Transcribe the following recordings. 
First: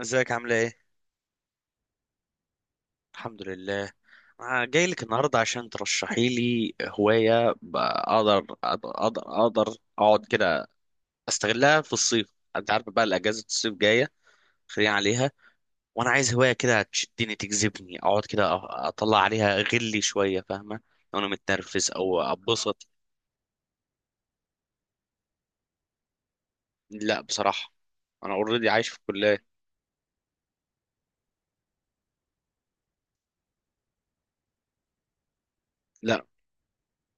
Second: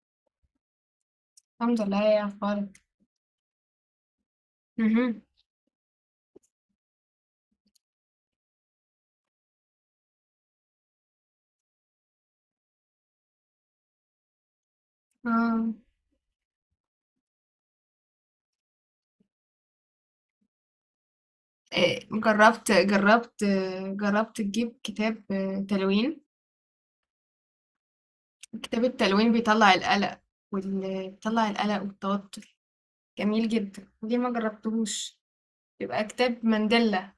ازيك عاملة ايه؟ الحمد لله، يا اخبارك؟ الحمد لله. أنا جاي لك مهم. النهاردة عشان ترشحي لي هواية أقدر أقعد كده، أستغلها في الصيف. أنت عارف بقى الأجازة الصيف جاية، خلينا عليها. اه. وأنا عايز هواية كده تشدني تجذبني أقعد كده أطلع عليها غلي شوية، فاهمة؟ لو أنا متنرفز إيه، أو جربت أبسط. جربت جربت تجيب كتاب آه، تلوين. لا بصراحة، أنا أوريدي كتاب عايش في التلوين الكلية. بيطلع القلق، بيطلع القلق والتوتر. جميل جدا، ليه ما جربتهوش؟ بيبقى لا، كتاب مانديلا.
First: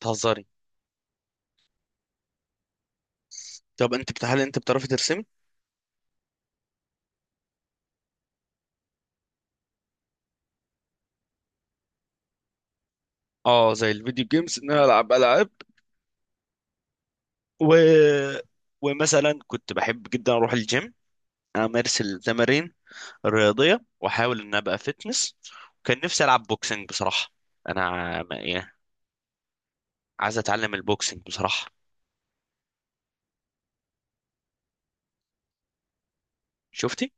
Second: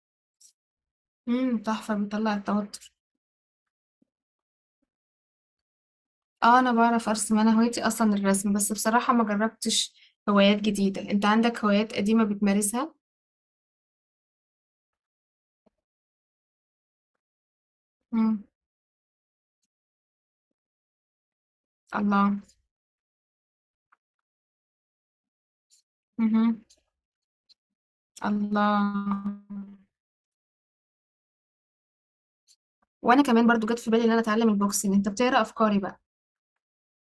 بتهزري. تحفة، بيطلع التوتر. طب هل أنت بتعرفي ترسمي؟ اه، انا بعرف ارسم، انا هوايتي اصلا الرسم، بس بصراحة ما جربتش. هوايات جديدة، انت عندك هوايات قديمة بتمارسها؟ اه، زي الفيديو جيمز ان انا العب العاب، و... امم. ومثلا كنت بحب جدا اروح الجيم، امارس الله. التمارين الرياضيه واحاول ان ابقى فيتنس. وكان نفسي العب امم. بوكسنج بصراحه، الله. يعني عايز اتعلم البوكسنج بصراحه. وانا كمان برضو جت في بالي ان انا اتعلم البوكسنج، انت بتقرا افكاري بقى؟ شفتي؟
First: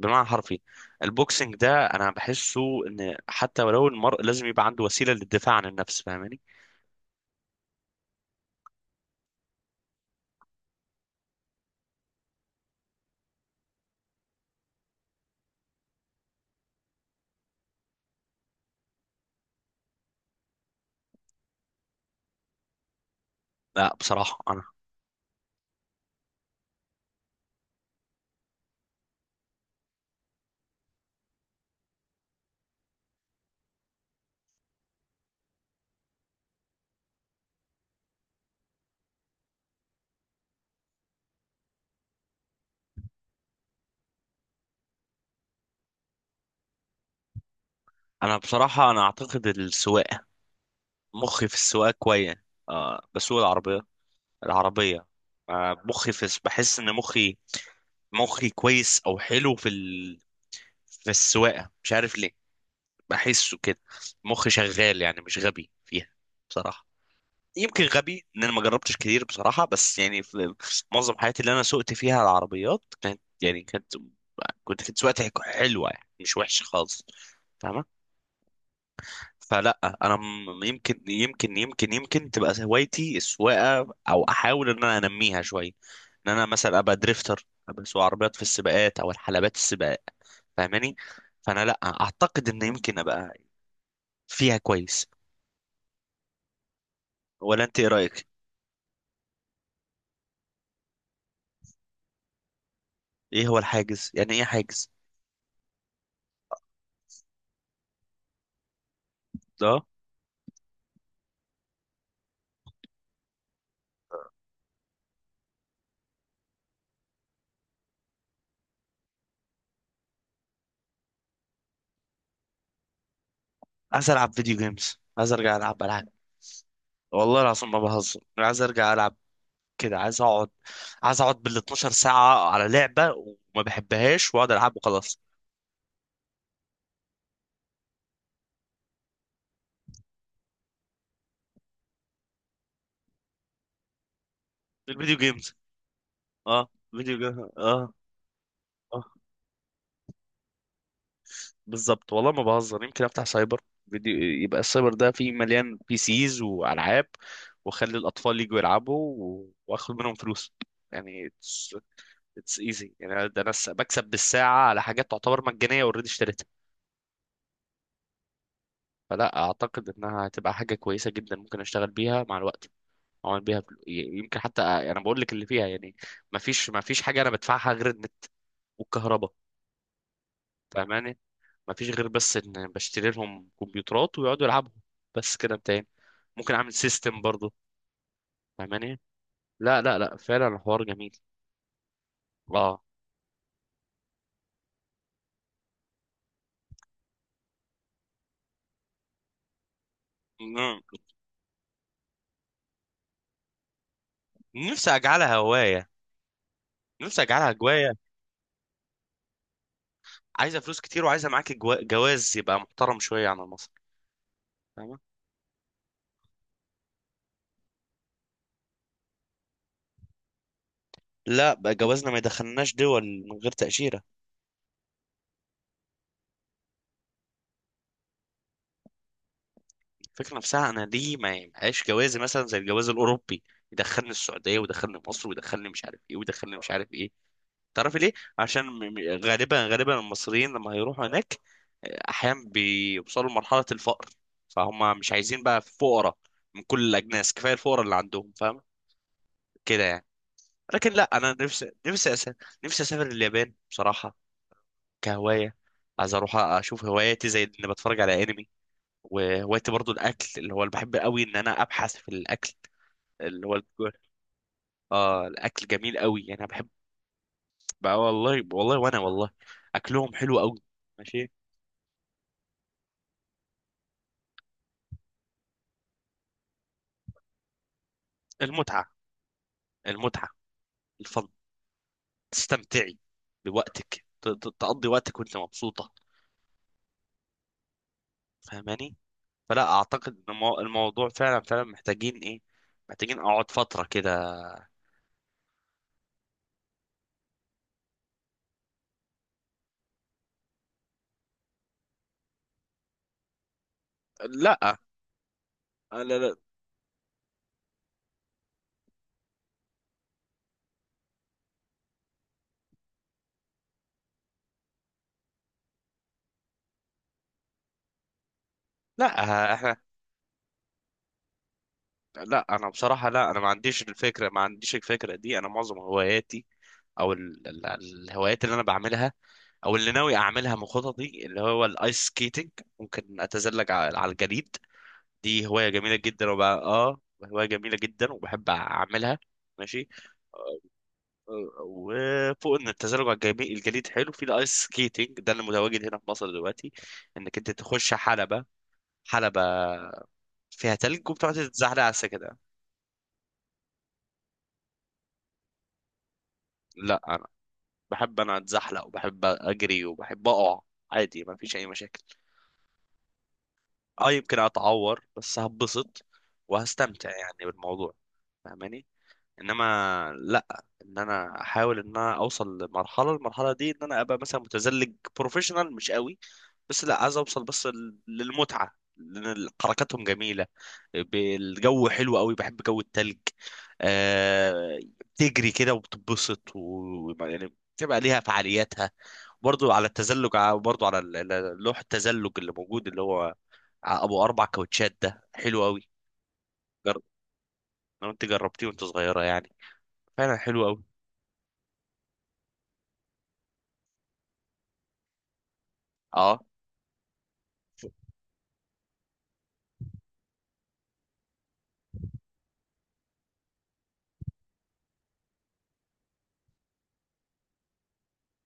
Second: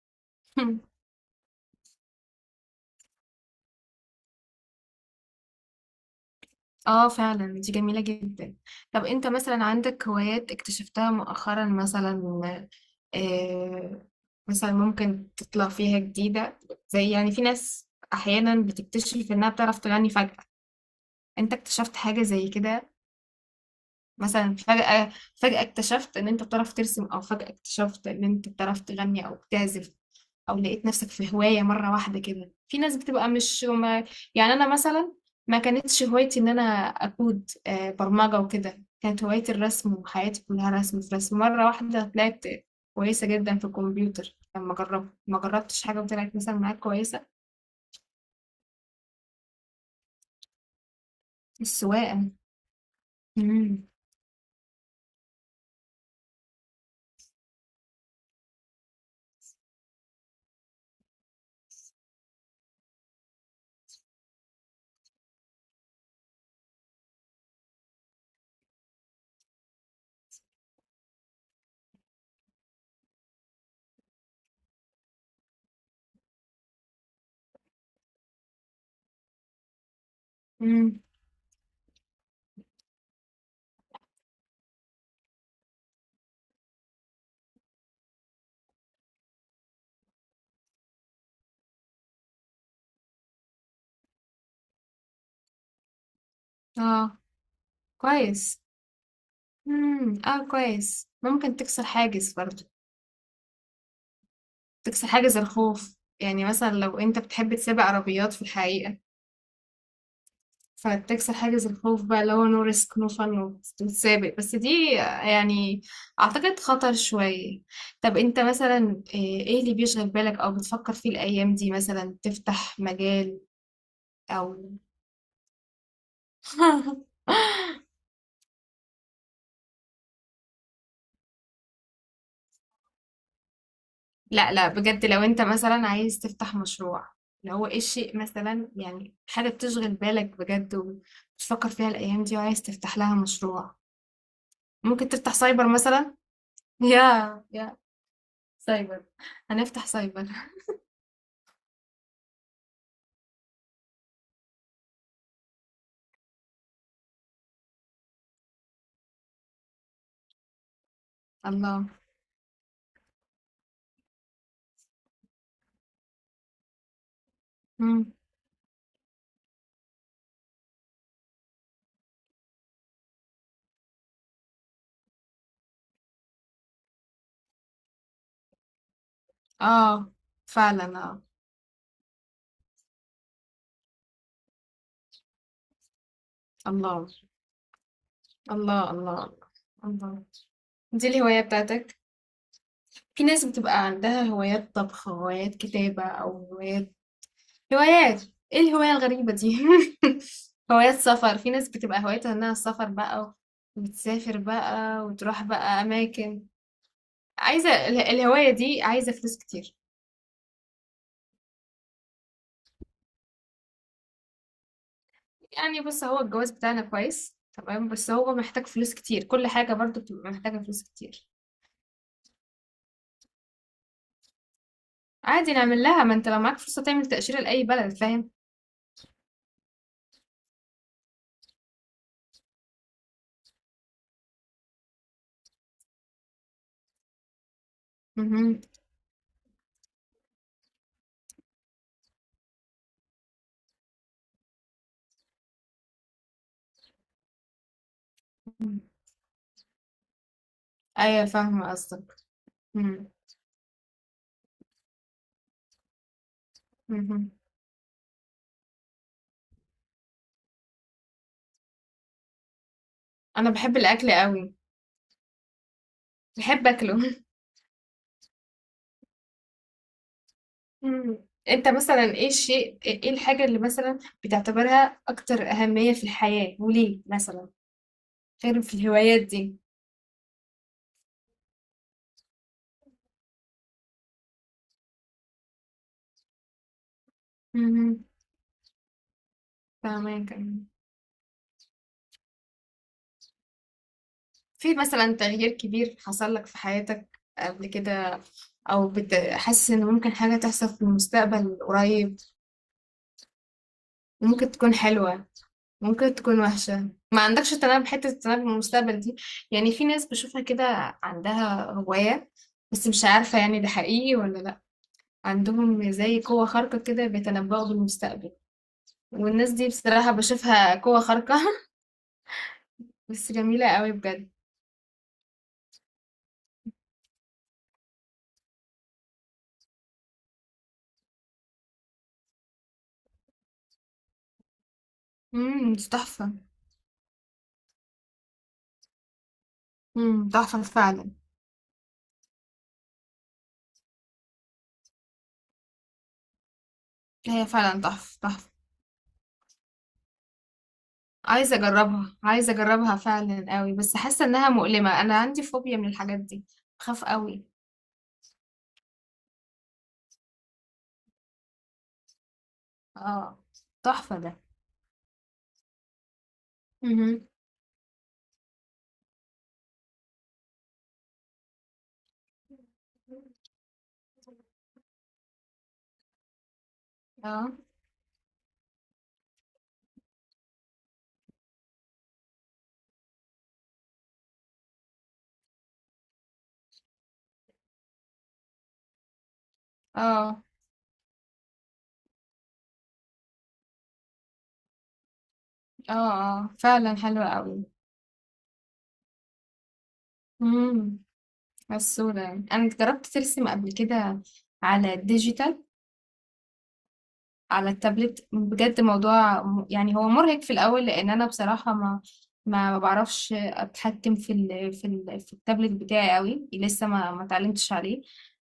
بمعنى حرفي. البوكسنج ده انا بحسه ان حتى ولو المرء لازم يبقى عنده وسيله للدفاع عن النفس، فاهماني؟ اه، فعلا دي جميلة جدا. طب انت مثلا عندك هوايات اكتشفتها مؤخرا مثلا؟ آه مثلا ممكن تطلع فيها جديدة، زي يعني في ناس احيانا بتكتشف انها بتعرف تغني فجأة. انت اكتشفت حاجة زي كده؟ لا بصراحه، مثلا انا فجأة اكتشفت ان انت بتعرف ترسم، او فجأة اكتشفت ان انت بتعرف تغني او بتعزف، او لقيت نفسك في هواية مرة واحدة كده. في ناس بتبقى مش ما، يعني انا مثلا ما كانتش هوايتي ان انا اكود برمجة وكده، كانت هوايتي الرسم وحياتي كلها رسم في رسم. مرة واحدة طلعت كويسة جدا في الكمبيوتر لما جربت، ما جربتش حاجة وطلعت مثلا معاك كويسة. انا بصراحه انا اعتقد السواقه، مخي في السواقه السواقة. كويس. آه، بسوق العربيه، امم. العربيه. آه، مخي في، بحس ان مخي كويس او حلو في السواقه، مش عارف ليه، بحسه كده. مخي شغال يعني مش غبي فيها بصراحه. يمكن غبي ان انا ما جربتش كتير بصراحه، بس يعني في معظم حياتي اللي انا سوقت فيها العربيات كانت، يعني كانت، كنت سواقتي حلوه يعني مش وحشه خالص، فاهمه؟ فلا انا م- امم، يمكن يمكن يمكن يمكن تبقى هوايتي السواقه او احاول ان انا انميها شويه، ان انا مثلا ابقى دريفتر، ابقى اسوق عربيات في السباقات او الحلبات السباق، فاهماني؟ فانا لا اعتقد ان يمكن ابقى فيها كويس. اه، ولا انت ايه رايك؟ كويس. امم، اه، كويس، ممكن تكسر حاجز برضه. ايه هو الحاجز، يعني ايه حاجز تكسر حاجز الخوف يعني، مثلا لو انت بتحب تسابق عربيات في الحقيقة، ده؟ فتكسر حاجز الخوف بقى اللي هو نو ريسك نو فن، وتسابق. بس دي يعني اعتقد خطر شوية. طب انت مثلا إيه اللي بيشغل بالك او بتفكر فيه الايام دي، مثلا تفتح مجال، عايز العب فيديو او... جيمز، عايز ارجع العب العاب. والله العظيم ما بهزر، عايز ارجع العب كده، عايز اقعد، عايز اقعد بال 12 ساعه على لعبه وما بحبهاش واقعد لا، لا العب بجد، وخلاص. لو انت مثلا عايز تفتح مشروع، اللي هو ايه الشيء مثلا، يعني حاجة بتشغل بالك بجد وبتفكر فيها الايام دي وعايز تفتح لها مشروع؟ ممكن الفيديو تفتح جيمز، سايبر مثلا. اه يا فيديو جيمز يا اه. آه. سايبر. هنفتح سايبر. بالظبط والله ما بهزر، يمكن افتح سايبر فيديو. يبقى السايبر ده فيه مليان بي سيز والعاب، واخلي الاطفال يجوا يلعبوا واخد منهم فلوس. يعني it's الله. it's easy يعني، ده بكسب بالساعه على حاجات تعتبر مجانيه اوريدي اشتريتها. إمم. فلا اعتقد انها هتبقى حاجه كويسه جدا، ممكن اشتغل بيها مع الوقت، اعمل بيها يمكن حتى انا بقول لك اللي فيها يعني، ما فيش حاجه انا بدفعها غير النت والكهرباء، آه، فعلًا فاهماني؟ آه. ما فيش غير بس ان بشتري لهم كمبيوترات ويقعدوا يلعبوا، بس كده انتهينا. ممكن اعمل الله، سيستم برضه، الله، فاهماني؟ الله، لا لا لا الله. فعلا الحوار دي جميل. الهواية بتاعتك؟ اه، في ناس بتبقى عندها هوايات طبخ، هوايات كتابة، أو هوايات، هوايات، إيه الهواية الغريبة دي؟ ن- هوايات سفر، في ناس بتبقى هوايتها إنها السفر بقى، وتسافر نفسي بقى اجعلها وتروح بقى هوايه، أماكن. نفسي اجعلها عايزة هوايه. الهواية دي عايزة فلوس كتير. عايزه فلوس كتير، وعايزه معاك جواز يبقى محترم شويه عن مصر، فاهمه؟ يعني بُص، هو الجواز بتاعنا كويس، تمام، بس هو محتاج فلوس كتير، كل حاجة برضه بتبقى محتاجة فلوس كتير. لا، بقى جوازنا ما يدخلناش دول من غير تاشيره. عادي نعمل لها، ما انت لو معاك فرصة تعمل تأشيرة لأي بلد فاهم. الفكره نفسها، انا ليه ما يبقاش جوازي مثلا زي الجواز الاوروبي، يدخلني السعوديه ويدخلني مصر ويدخلني مش عارف ايه ويدخلني مش عارف ايه. تعرفي ليه؟ مهم. عشان غالبا غالبا المصريين لما هيروحوا هناك احيانا بيوصلوا لمرحلة الفقر، فهم مش عايزين بقى فقراء من كل الاجناس، كفاية الفقراء اللي عندهم فاهم كده يعني. لكن لا، ايوه انا نفسي فاهمة قصدك. نفسي اسافر مهم. اليابان بصراحة كهواية، عايز اروح اشوف هواياتي مهم. زي اني بتفرج على انمي. وهوايتي برضو الاكل، اللي هو اللي بحب قوي ان انا ابحث في الاكل، اللي انا هو بحب الاكل قوي، اه الاكل جميل قوي، يعني انا بحب بحب اكله. بقى، والله والله وانا والله اكلهم حلو قوي. مهم. ماشي. انت مثلا ايه الشيء، ايه الحاجة اللي مثلا بتعتبرها اكتر اهمية في الحياة وليه مثلا، غير في المتعة، الهوايات دي؟ المتعة، الفن، تستمتعي بوقتك، تقضي وقتك وانت مبسوطة، مهم. فاهماني؟ فلا اعتقد ان فاهمك. الموضوع فعلا فعلا محتاجين ايه، محتاجين اقعد فترة كده. في مثلا تغيير كبير حصل لك في حياتك قبل كده، او حاسس ان ممكن حاجة تحصل في المستقبل قريب وممكن لا تكون حلوة، لا ممكن لا تكون وحشة؟ ما عندكش تنبؤ، حتة التنبؤ بالمستقبل دي؟ يعني في ناس بشوفها كده عندها هواية، بس مش عارفة يعني ده حقيقي ولا لأ، عندهم زي قوة خارقة كده بيتنبؤوا بالمستقبل. لا والناس دي احنا، بصراحة بشوفها قوة خارقة. لا انا بصراحة، لا بس انا جميلة قوي بجد. ما عنديش الفكرة دي. انا معظم هواياتي، او الهوايات اللي انا بعملها او اللي ناوي اعملها من خططي اللي هو الايس سكيتنج، ممكن اتزلج على الجليد. دي هواية امم، دي جميلة تحفة. جدا، وبقى اه هواية جميلة جدا وبحب أعملها. ماشي. امم، آه، تحفة فعلا. آه، وفوق ان التزلج على الجليد حلو في الايس سكيتنج ده اللي متواجد هنا في مصر دلوقتي، انك هي انت فعلا تخش تحفة حلبة، تحفة. حلبة فيها تلج وبتقعد عايزة تتزحلق على أجربها، السكة. عايزة أجربها فعلا قوي، بس حاسة إنها مؤلمة، أنا عندي فوبيا من الحاجات دي، لا بخاف انا قوي. بحب انا اتزحلق وبحب اجري وبحب اقع عادي، ما فيش اي مشاكل. اه، اه تحفة ده. يمكن اتعور بس هبسط وهستمتع مهم. يعني بالموضوع، فاهماني؟ انما لا، ان انا احاول ان انا اوصل المرحله دي ان انا ابقى مثلا متزلج بروفيشنال، مش قوي بس، لا عايز اوصل آه، بس للمتعه، لان حركاتهم جميله، الجو حلو قوي، بحب جو التلج. آه، تجري كده وبتتبسط، و... يعني بتبقى ليها فعالياتها. برضو على التزلج، آه، برضو على لوح التزلج اللي موجود، اللي هو ابو اربع كاوتشات ده حلو قوي. آه، آه، فعلًا جرب، حلوة أوي. لو انت جربتيه وانت صغيره يعني فعلا حلو قوي. إمم، غسولة يعني. أنا جربت ترسم قبل كده على الdigital، اه على التابلت، بجد موضوع يعني هو مُرهق في الأول، لإن أنا بصراحة ما باعرفش أتحكم في التابلت بتاعي أوي، لسه ما اتعلمتش عليه.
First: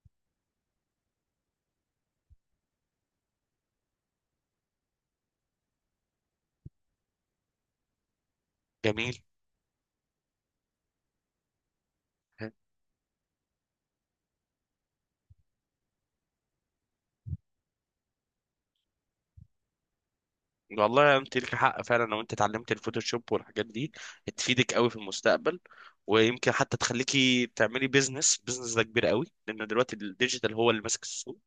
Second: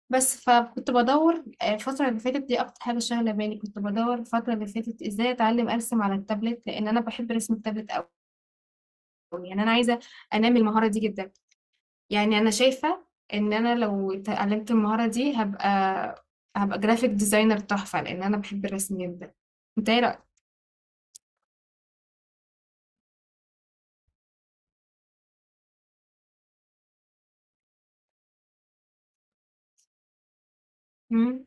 بس فكنت بادوّر الفترة اللي فاتت دي أكتر حاجة شاغلة بالي، كنت بادوّر الفترة اللي فاتت إزاي أتعلم أرسم على التابلت، لإن أنا باحب رسم التابلت أوي. جميل. يعني أنا عايزة أنمّي المهارة دي جدًا. يعني انا شايفة ان انا لو اتعلمت المهارة دي هبقى جرافيك ديزاينر تحفة، لان انا بحب الرسم جدا. انت ايه رأيك؟ والله انت لك حق فعلا، لو انت اتعلمت الفوتوشوب والحاجات دي تفيدك قوي في المستقبل، ويمكن حتى تخليكي تعملي بيزنس. بيزنس ده كبير قوي لان دلوقتي الديجيتال هو اللي ماسك السوق. مم.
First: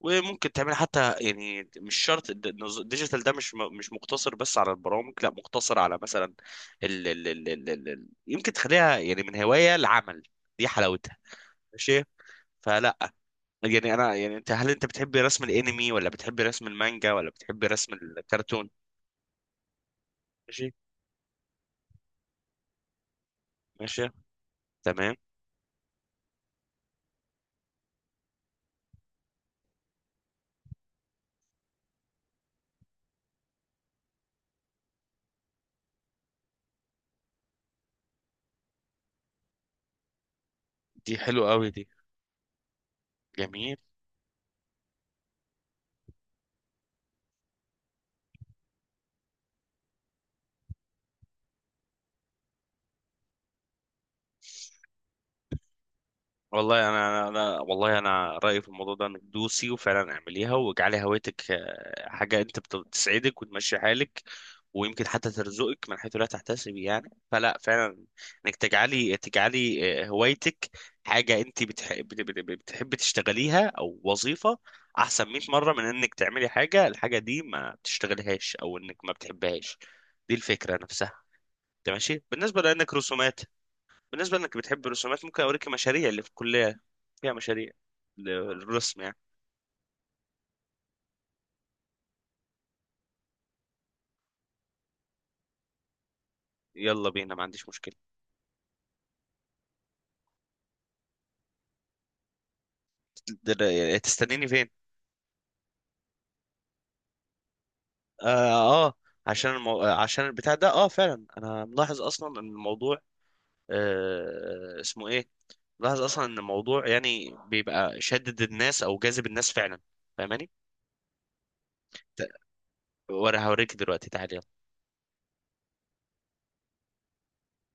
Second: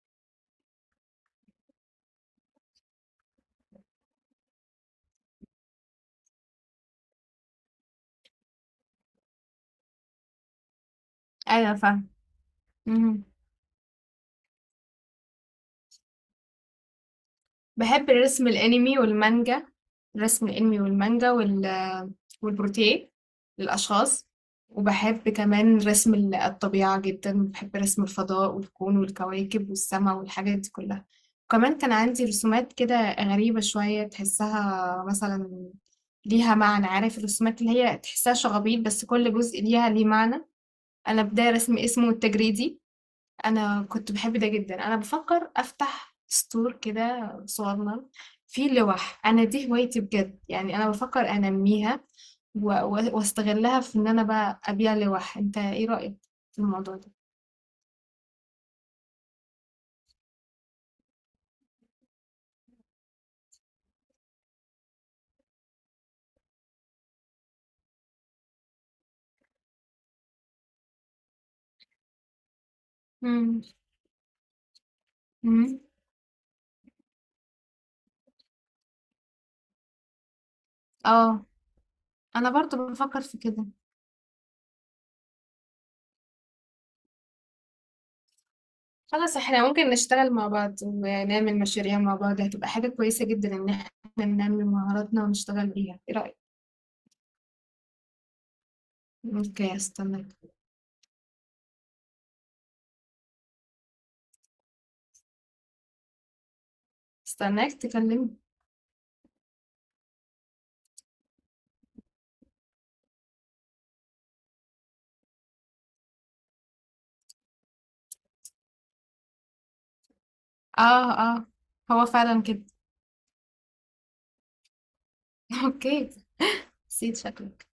وممكن تعملي حتى يعني مش شرط الديجيتال ده مش مش مقتصر بس على البرامج، لا مقتصر على مثلا يمكن تخليها يعني من هواية لعمل، دي حلاوتها. ايوه ماشي. فاهم. فلا يعني انا يعني انت، هل انت بتحبي رسم الانمي ولا بتحبي رسم المانجا ولا بتحبي رسم بحب الرسم الكرتون؟ الانمي والمانجا. الرسم ماشي الانمي والمانجا وال، والبروتيه ماشي للاشخاص. تمام. وبحب كمان رسم الطبيعة جدا، بحب رسم الفضاء والكون والكواكب والسماء والحاجات دي كلها. وكمان كان عندي رسومات كده غريبة شوية، تحسها مثلا ليها معنى. عارف الرسومات اللي هي تحسها شغبيط بس كل جزء ليها ليه معنى؟ دي أنا حلو بداية قوي رسم دي، اسمه التجريدي. جميل. أنا كنت باحب ده جدًا. أنا بافكّر أفتح store كده صغنّن فيه لوَح، أنا دي هوايتي بجد، يعني أنا بافكّر أنمّيها و و واستغلّها في إن أنا بقى أبيع لوَح، أنت إيه رأيك في والله الموضوع ده؟ انا والله انا رايي في الموضوع ده انك دوسي وفعلا اعمليها، واجعلي هوايتك آه حاجه انت بتسعدك وتمشي حالك، ويمكن حتى ترزقك من حيث لا تحتسبي يعني. فلا فعلا، انك تجعلي آه هوايتك حاجه انت بتحبي إمم. تشتغليها او وظيفه، احسن 100 مره إمم. من انك تعملي حاجه الحاجه دي ما بتشتغلهاش او انك ما بتحبهاش، دي الفكره نفسها. آه، تمام ماشي، أنا بالنسبه برضه لانك بافكّر في رسومات، كده. بالنسبة انك بتحب الرسومات ممكن اوريك مشاريع اللي في الكلية فيها مشاريع للرسم يعني. خلاص إحنا ممكن نشتغل مع بعض ونعمل مشاريع مع بعض، هتبقى حاجة كويسة جدًا إن إحنا ننمّي مهاراتنا ونشتغل بيها، إيه رأيك؟ يلا بينا ما عنديش مشكلة. أوكي، هاستناك. تستنيني فين؟ هاستناك اه، تكلمني. آه، عشان آه عشان البتاع ده، اه فعلا انا ملاحظ اصلا ان الموضوع آه اسمه ايه، ملاحظ اصلا ان الموضوع يعني بيبقى شدد الناس او جاذب النس فعلا، فاهماني؟ آه، آه، هو ت- فعلًا كده. وانا هوريك دلوقتي تعالي. أوكي، نسيت شكلك.